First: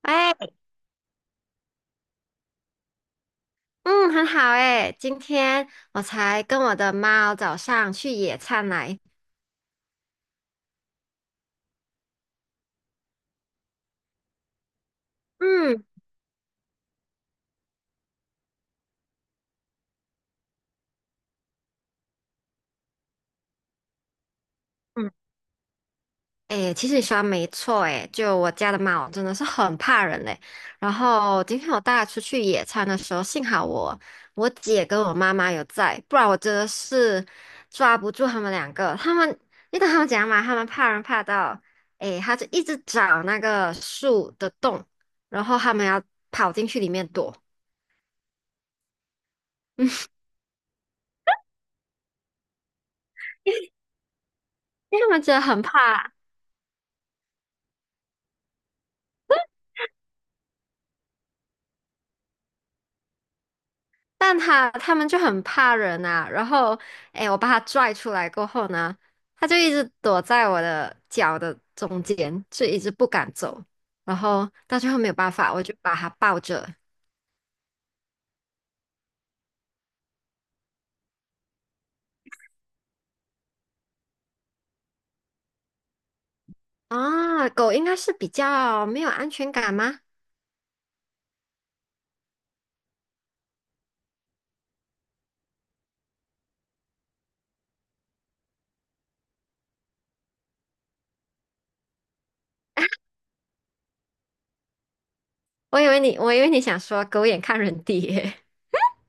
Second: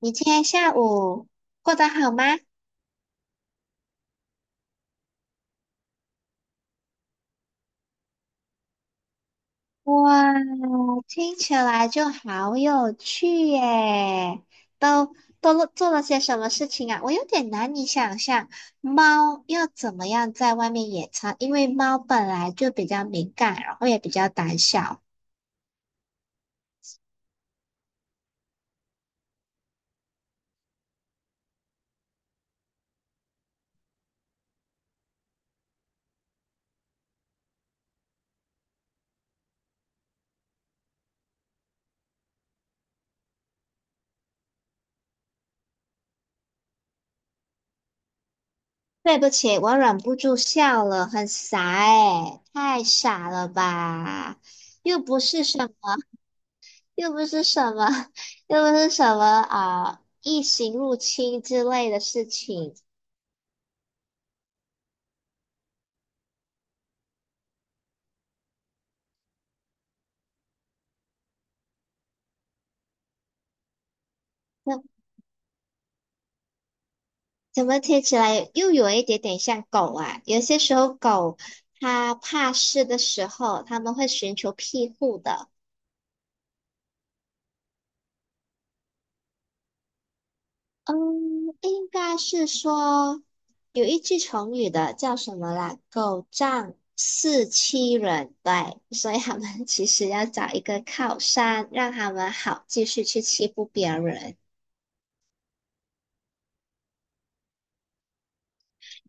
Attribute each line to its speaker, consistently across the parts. Speaker 1: 你今
Speaker 2: 哎，
Speaker 1: 天下午过得好吗？
Speaker 2: 嗯，很好哎，今天我才跟我的猫早上去野餐来。
Speaker 1: 哇，听起来就好有趣耶！都都
Speaker 2: 嗯
Speaker 1: 做了些什么事情啊？我有点难以想象，猫要怎么样在外面野餐，因为猫本来就比较敏感，然后也比较胆小。
Speaker 2: 嗯，哎，其实你说的没错哎，就我家的猫真的是很怕人嘞。然后今天我带它出去野餐的时候，幸好我姐跟我妈妈有在，不然我真的是抓不住他们两个。他们，你懂他们讲嘛？他们怕人怕到，哎，他就一直找那个树的洞，然后他们要跑进去里面躲，
Speaker 1: 对不起，我忍不住笑了，很傻诶，太傻了吧？又
Speaker 2: 因为他
Speaker 1: 不
Speaker 2: 们真的
Speaker 1: 是什
Speaker 2: 很怕。
Speaker 1: 又不是什么，又不是什么啊，异形入侵之类的事情。
Speaker 2: 但他们就很怕人啊，然后，哎，我把他拽出来过后呢，他就一直躲在我的脚的中间，就一直不敢走，然后到
Speaker 1: 那
Speaker 2: 最后没有办法，我就把它抱着。
Speaker 1: 怎么听起来又有一点点像狗啊？有些时候狗它怕事的时候，它们会寻求庇护的。
Speaker 2: 啊，狗应该是比较没有安全感吗？
Speaker 1: 嗯，应该是说有一句成语的叫什么啦？狗仗势欺人，对，所以他们 其实要找一个靠山，让他们好继续去欺负别人。
Speaker 2: 我以为你想说狗眼看人低耶。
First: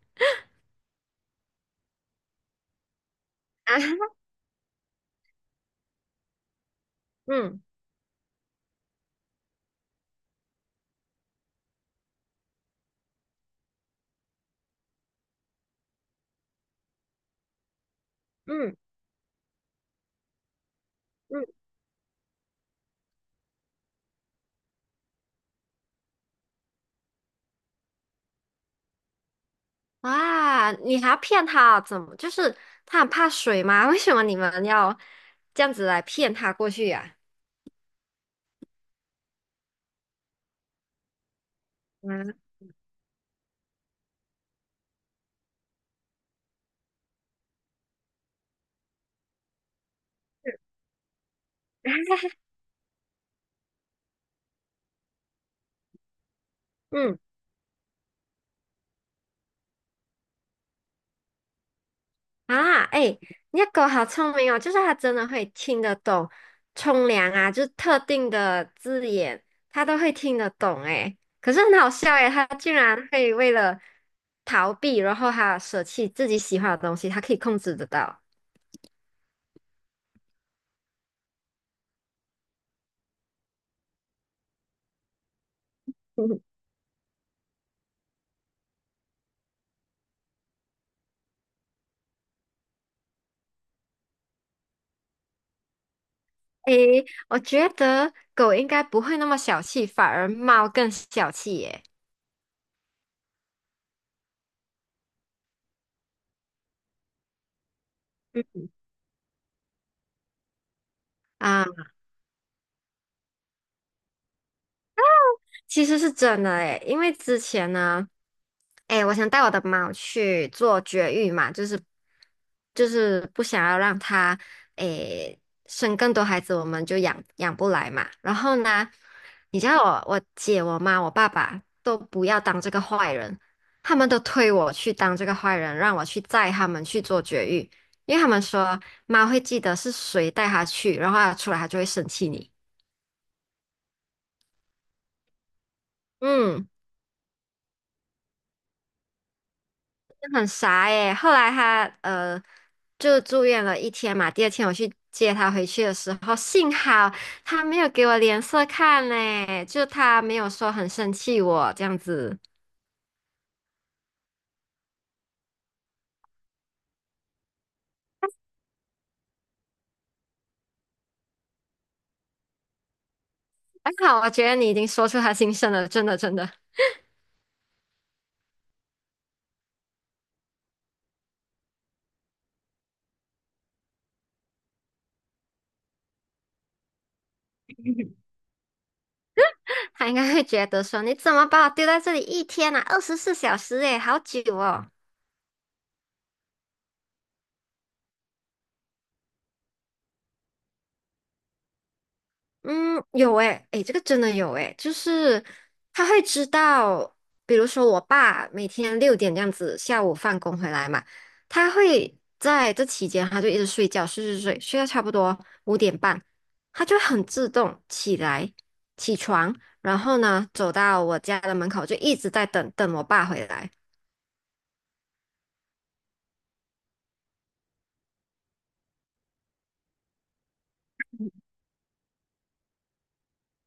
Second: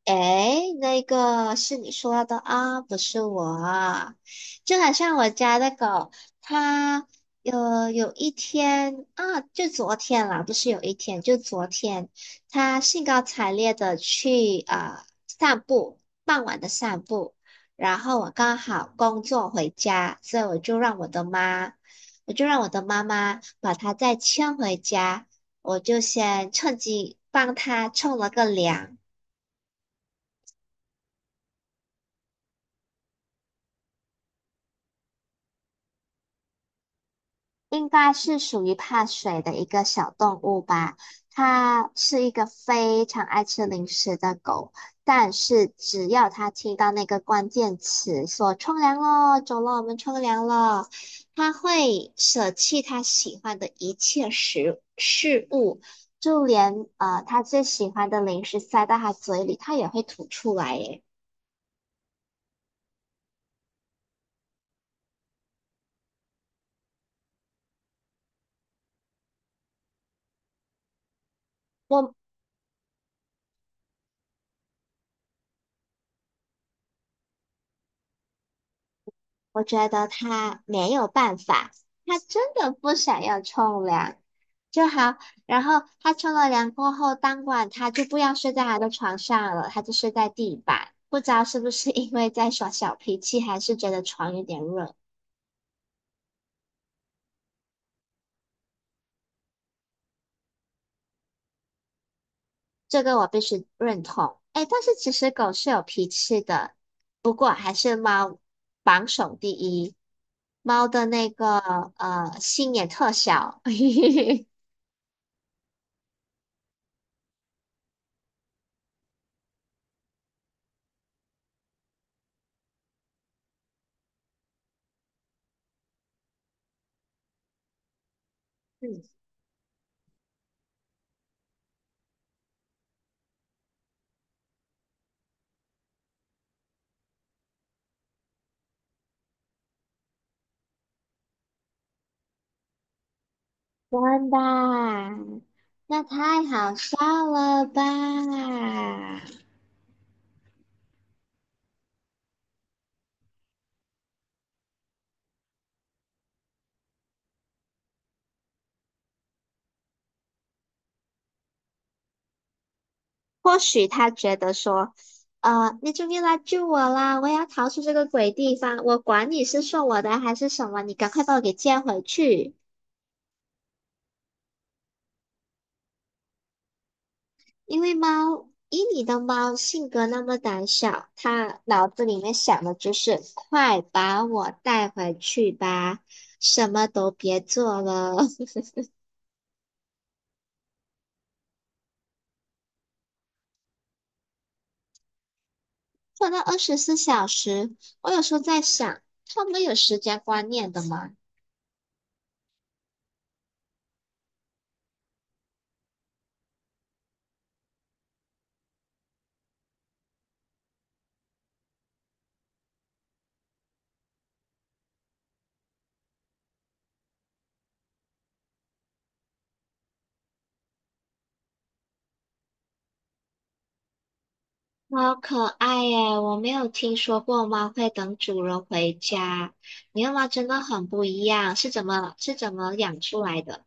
Speaker 1: 哎，那个是你说的啊，不是我
Speaker 2: 啊，
Speaker 1: 啊。就好像我家的狗，它
Speaker 2: 嗯
Speaker 1: 有一天啊，就昨天啦，不是有一天，就昨天，它兴高采烈的去啊、散步，傍晚的散步。然后我刚
Speaker 2: 嗯
Speaker 1: 好工作回家，所以
Speaker 2: 嗯，
Speaker 1: 我就让我的妈妈把它再牵回家，我就先趁机帮它冲了个凉。
Speaker 2: 哇，你还要骗他？怎么？就是他很怕水吗？为什么你们要这样子来骗他过去呀、
Speaker 1: 应该是属于怕水的一个小动物吧。它
Speaker 2: 啊？
Speaker 1: 是一 个
Speaker 2: 嗯
Speaker 1: 非常爱吃零食的狗，但是只要它听到那个关键词说“冲凉咯，走了，我们冲凉了”，它会舍弃它喜欢的一切食事物，就连
Speaker 2: 嗯
Speaker 1: 它最喜欢的零食塞到它嘴里，它也会吐出来耶。
Speaker 2: 啊，哎，你的狗好聪明哦，就是它真的会听得懂冲凉啊，就是特定的字眼，它都会听得懂哎。可是很好
Speaker 1: 我
Speaker 2: 笑哎，它竟然会为了逃避，然后它舍弃自己喜欢的东西，它可以控制得到。
Speaker 1: 我觉得他没有办法，他真的不想要冲凉就好。然后他冲了 凉过后，当晚他就不要睡在他的床上了，他就睡在地板。不知道是不是因为在耍小脾气，还是觉得床有点热，
Speaker 2: 诶，我觉得狗应该不会那么小气，反而猫更小气耶。
Speaker 1: 这个我必须认同。哎，但是其实狗是有脾气的，不过还是猫
Speaker 2: 嗯
Speaker 1: 榜首第一，猫的那个
Speaker 2: 啊。
Speaker 1: 心也特小。
Speaker 2: 其实是真的诶，因为之前呢，诶，我想带我的猫去做绝育嘛，就是不想要让它诶生更多孩子，我们就养不来嘛。然后呢，
Speaker 1: 嗯，
Speaker 2: 你知道我姐、我妈、我爸爸都不要当这个坏人，他们都推我去当这个坏人，让我去载他们去做绝育，因为他们说猫会记得是谁带它去，然后它出来它就会生气你。
Speaker 1: 真的啊？那太
Speaker 2: 嗯。
Speaker 1: 好笑了吧？
Speaker 2: 很傻耶。后来他就住院了一天嘛，第二天我去接他回去的时候，幸好他没有给我脸色看嘞，就他没有说很生气我这样子。
Speaker 1: 或许他觉得说，你终于来救我啦，我要逃出这个鬼地方，我管你是送我的还是什么，你赶快把我给接回去。
Speaker 2: 还好，我觉得你已经说出他心声了，真的真的，
Speaker 1: 因为猫，以你的猫性格那么胆小，它脑子里面想的就是快把我带回去吧，什么都别做了。
Speaker 2: 他应该会觉得说你怎么把我丢在这里一天啊，24小时诶，好久哦。
Speaker 1: 放到24小时，我有时候在想，他们有时间观念的吗？
Speaker 2: 嗯，有诶，诶，这个真的有诶，就是他会知道，比如说我爸每天6点这样子下午放工回来嘛，他会在这期间他就一直睡觉，睡睡睡，睡到差不多5点半，他就很自动起来起床，然后呢走到我家的门口就一直在等我爸回来。
Speaker 1: 好可爱耶！我没有听说过猫会等主人回家，你的猫真的很不一样，是怎么养出来的？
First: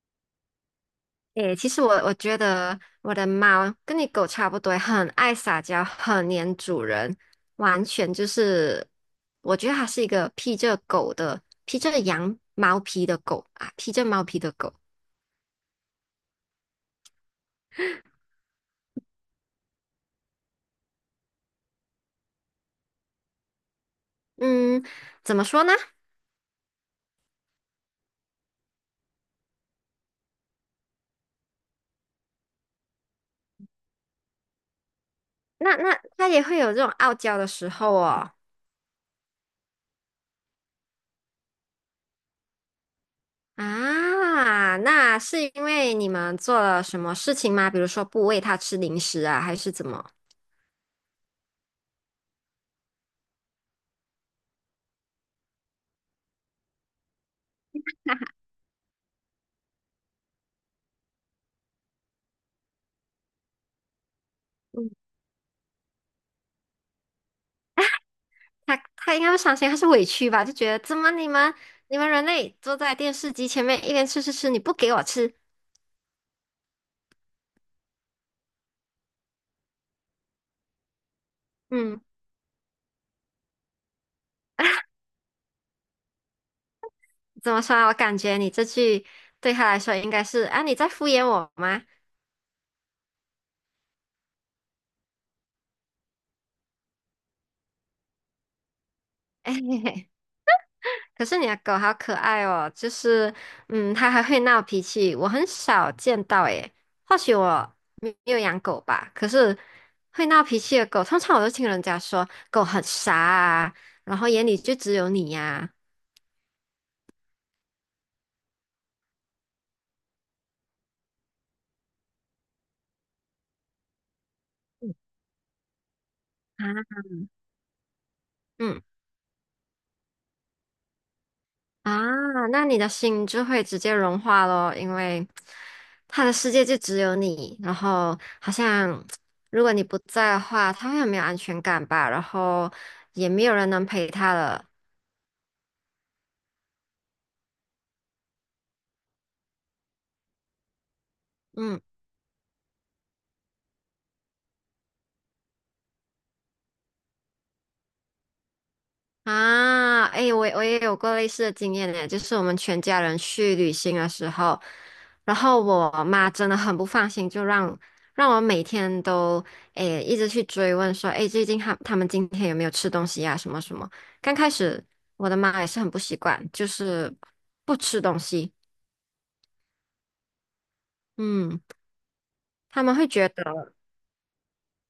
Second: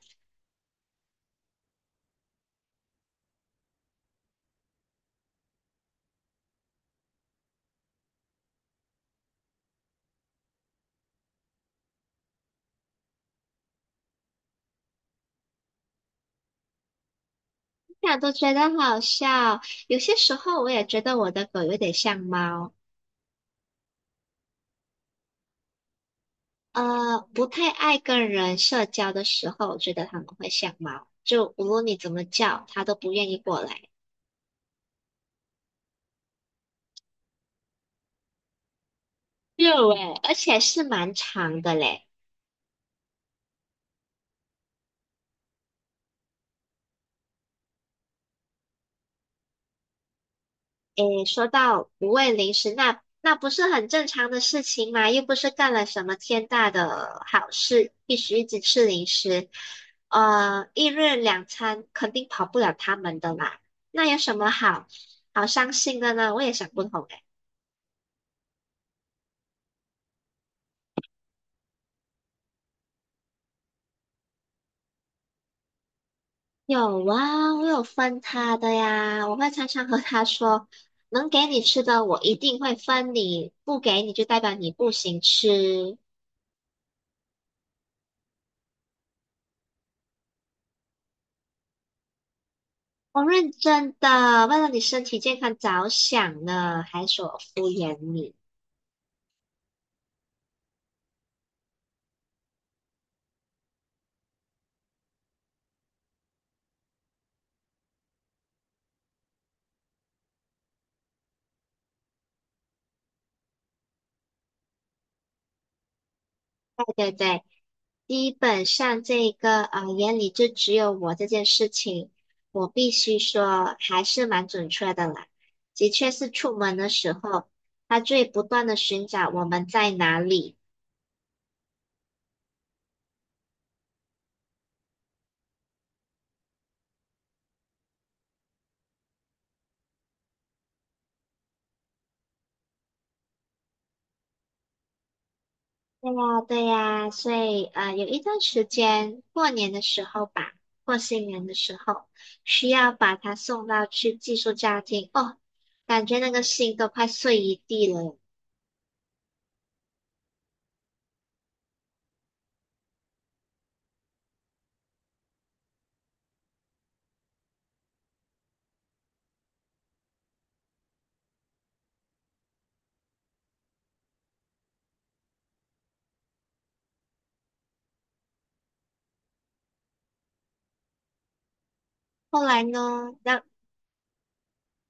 Speaker 2: 诶，其实我觉得我的猫跟你狗差不多，很爱撒娇，很黏主人，完全就是，我觉得它是一个披着狗的，披着羊毛皮的狗啊，披着毛皮的狗。
Speaker 1: 想都觉得好笑。有些时候我也觉得我的狗有点像猫，
Speaker 2: 嗯，怎么说呢？
Speaker 1: 不太爱跟人社交的时候，我觉得它们会像猫，就无论你怎么叫，它都不愿意过来。
Speaker 2: 那它也会有这种傲娇的时候哦。
Speaker 1: 有诶，而且是蛮长的嘞。
Speaker 2: 啊，那是因为你们做了什么事情吗？比如说不喂它吃零食啊，还是怎么？
Speaker 1: 诶，说到不喂零食，那不是很正常的事情嘛？又不是干了什么天大的好事，必须一直吃零食。一日两餐肯定跑不了他们的啦。那有什么好伤心的呢？我也想不通诶。
Speaker 2: 他应该不伤心，他是委屈吧？就觉得怎么你们人类坐在电视机前面一边吃吃吃，你不给我吃，
Speaker 1: 有啊，我有分他的呀，我会常常和他说，能给你吃
Speaker 2: 嗯，
Speaker 1: 的我一定会分你，不给你就代表你不行吃。
Speaker 2: 怎么说啊？我感觉你这句对他来说应该是啊，你在敷衍我吗？
Speaker 1: 我认真的，为了你身体健康着想呢，还说我敷衍你，
Speaker 2: 哎，可是你的狗好可爱哦，就是嗯，它还会闹脾气，我很少见到诶。或许我没有养狗吧，可是会闹脾气的狗，通常我都听人家说狗很傻啊，然后眼里就只有你呀、
Speaker 1: 对不对？基本上这个眼里就只有我这件事情，我必须说还是蛮准确的啦。的确是出
Speaker 2: 啊。
Speaker 1: 门的
Speaker 2: 啊
Speaker 1: 时候，他最不断的
Speaker 2: 嗯。
Speaker 1: 寻找我们在哪里。
Speaker 2: 啊，那你的心就会直接融化咯，因为他的世界就只有你，然后好像如果你不在的话，他会很没有安全感吧，然后也没有人能陪他了。
Speaker 1: 对呀，对呀，所以有一段时间，过年的时候吧，过新年的时
Speaker 2: 嗯。
Speaker 1: 候，需要把它送到去寄宿家庭哦，感觉那个心都快碎一地了。
Speaker 2: 啊，哎，我也有过类似的经验呢，就是我们全家人去旅行的时候，然后我妈真的很不放心，就让我每天都一直去追问说，哎，最近他们今天有没有吃东西呀、什么什么。刚开始我的妈也是很不习惯，就是不吃东西，嗯，
Speaker 1: 后来
Speaker 2: 他们会
Speaker 1: 呢，
Speaker 2: 觉
Speaker 1: 那
Speaker 2: 得。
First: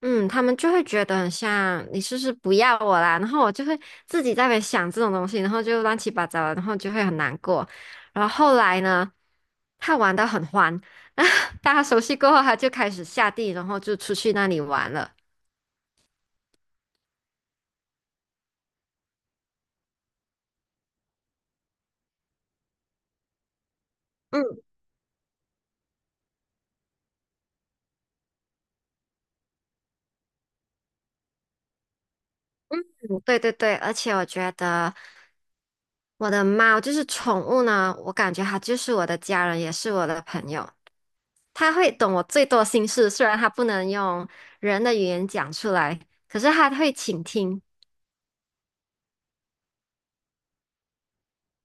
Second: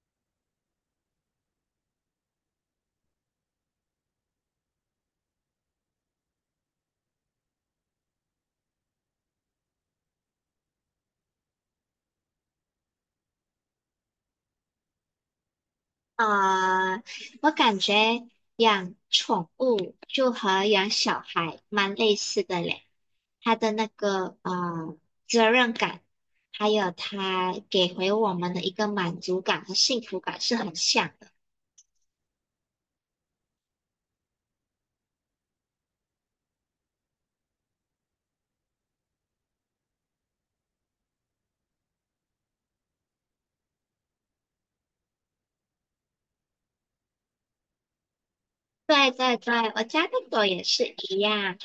Speaker 2: 嗯，他们就会觉得很像你是不是不要我啦，然后我就会自己在那边想这种东西，然后就乱七八糟的，然后就会很难过。然后后来呢，他玩得很欢，大家熟悉过后，他就开始下地，然后就出去那里玩了。
Speaker 1: 呃，我感觉养宠物就和养小孩蛮类似的嘞，它的那个
Speaker 2: 嗯，
Speaker 1: 责任感，还有它给回我们的一个满足感和幸福感是很像。的。
Speaker 2: 嗯对对对，而且我觉得我的猫就是宠物呢，我感觉它就是我的家人，也是我的朋友，它会懂我最多心事，虽然它不能用人的语言讲出来，可是它会倾听。
Speaker 1: 对对对，我家的狗也是一样。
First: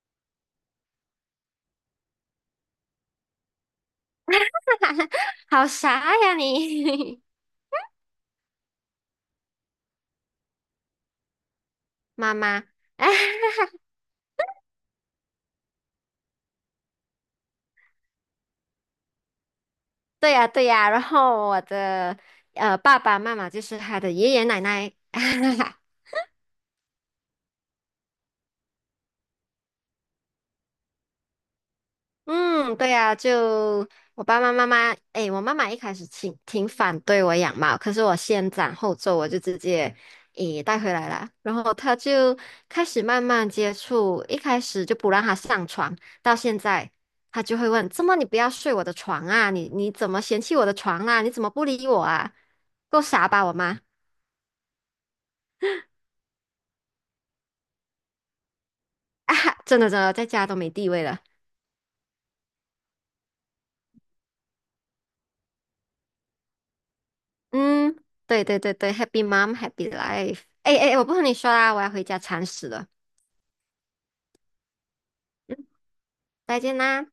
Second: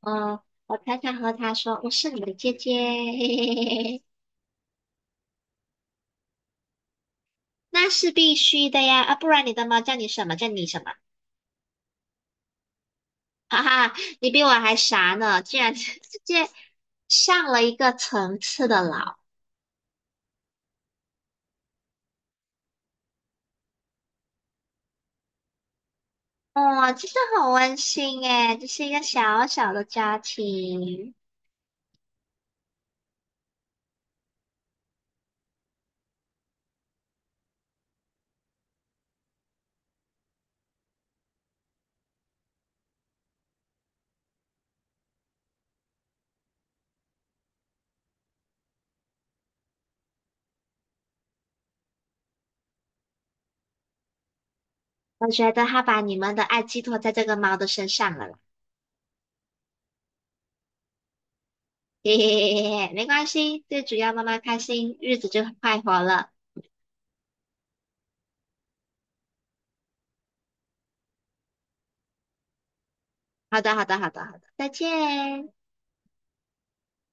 Speaker 1: 嗯，我常常和它说我是你的姐姐，嘿嘿嘿嘿嘿，
Speaker 2: 好傻呀你，
Speaker 1: 那是必须的呀，啊，不然你的猫叫你什么？叫你什么？
Speaker 2: 妈妈。哎，
Speaker 1: 哈哈，你比我还傻呢，竟然 直接上了一个层次的老。
Speaker 2: 对呀对呀，然后我的爸爸妈妈就是他的爷爷奶奶。
Speaker 1: 哦，真的很温馨诶，这是一个小小的家庭。
Speaker 2: 嗯，对呀，就我爸爸妈妈，诶，我妈妈一开始挺反对我养猫，可是我先斩后奏，我就直接带回来了。然后她就开始慢慢接触，一开始就不让她上床，到现在她就会问："怎么你不要睡我的床啊？你怎么嫌弃我的床啊？你怎么不理我啊？够傻吧，我妈
Speaker 1: 我觉得它把你们的爱寄托在这个猫的身上了啦。
Speaker 2: 啊！真的真的，在家都没地位了。"
Speaker 1: 嘿 嘿嘿嘿嘿，没关系，最主要妈妈开心，日子就快活了。
Speaker 2: 嗯，对对对对，Happy Mom Happy Life。诶诶，诶我不和你说啦，我要回家铲屎了。
Speaker 1: 好的，好的，好的，好的，再见。
Speaker 2: 再见啦。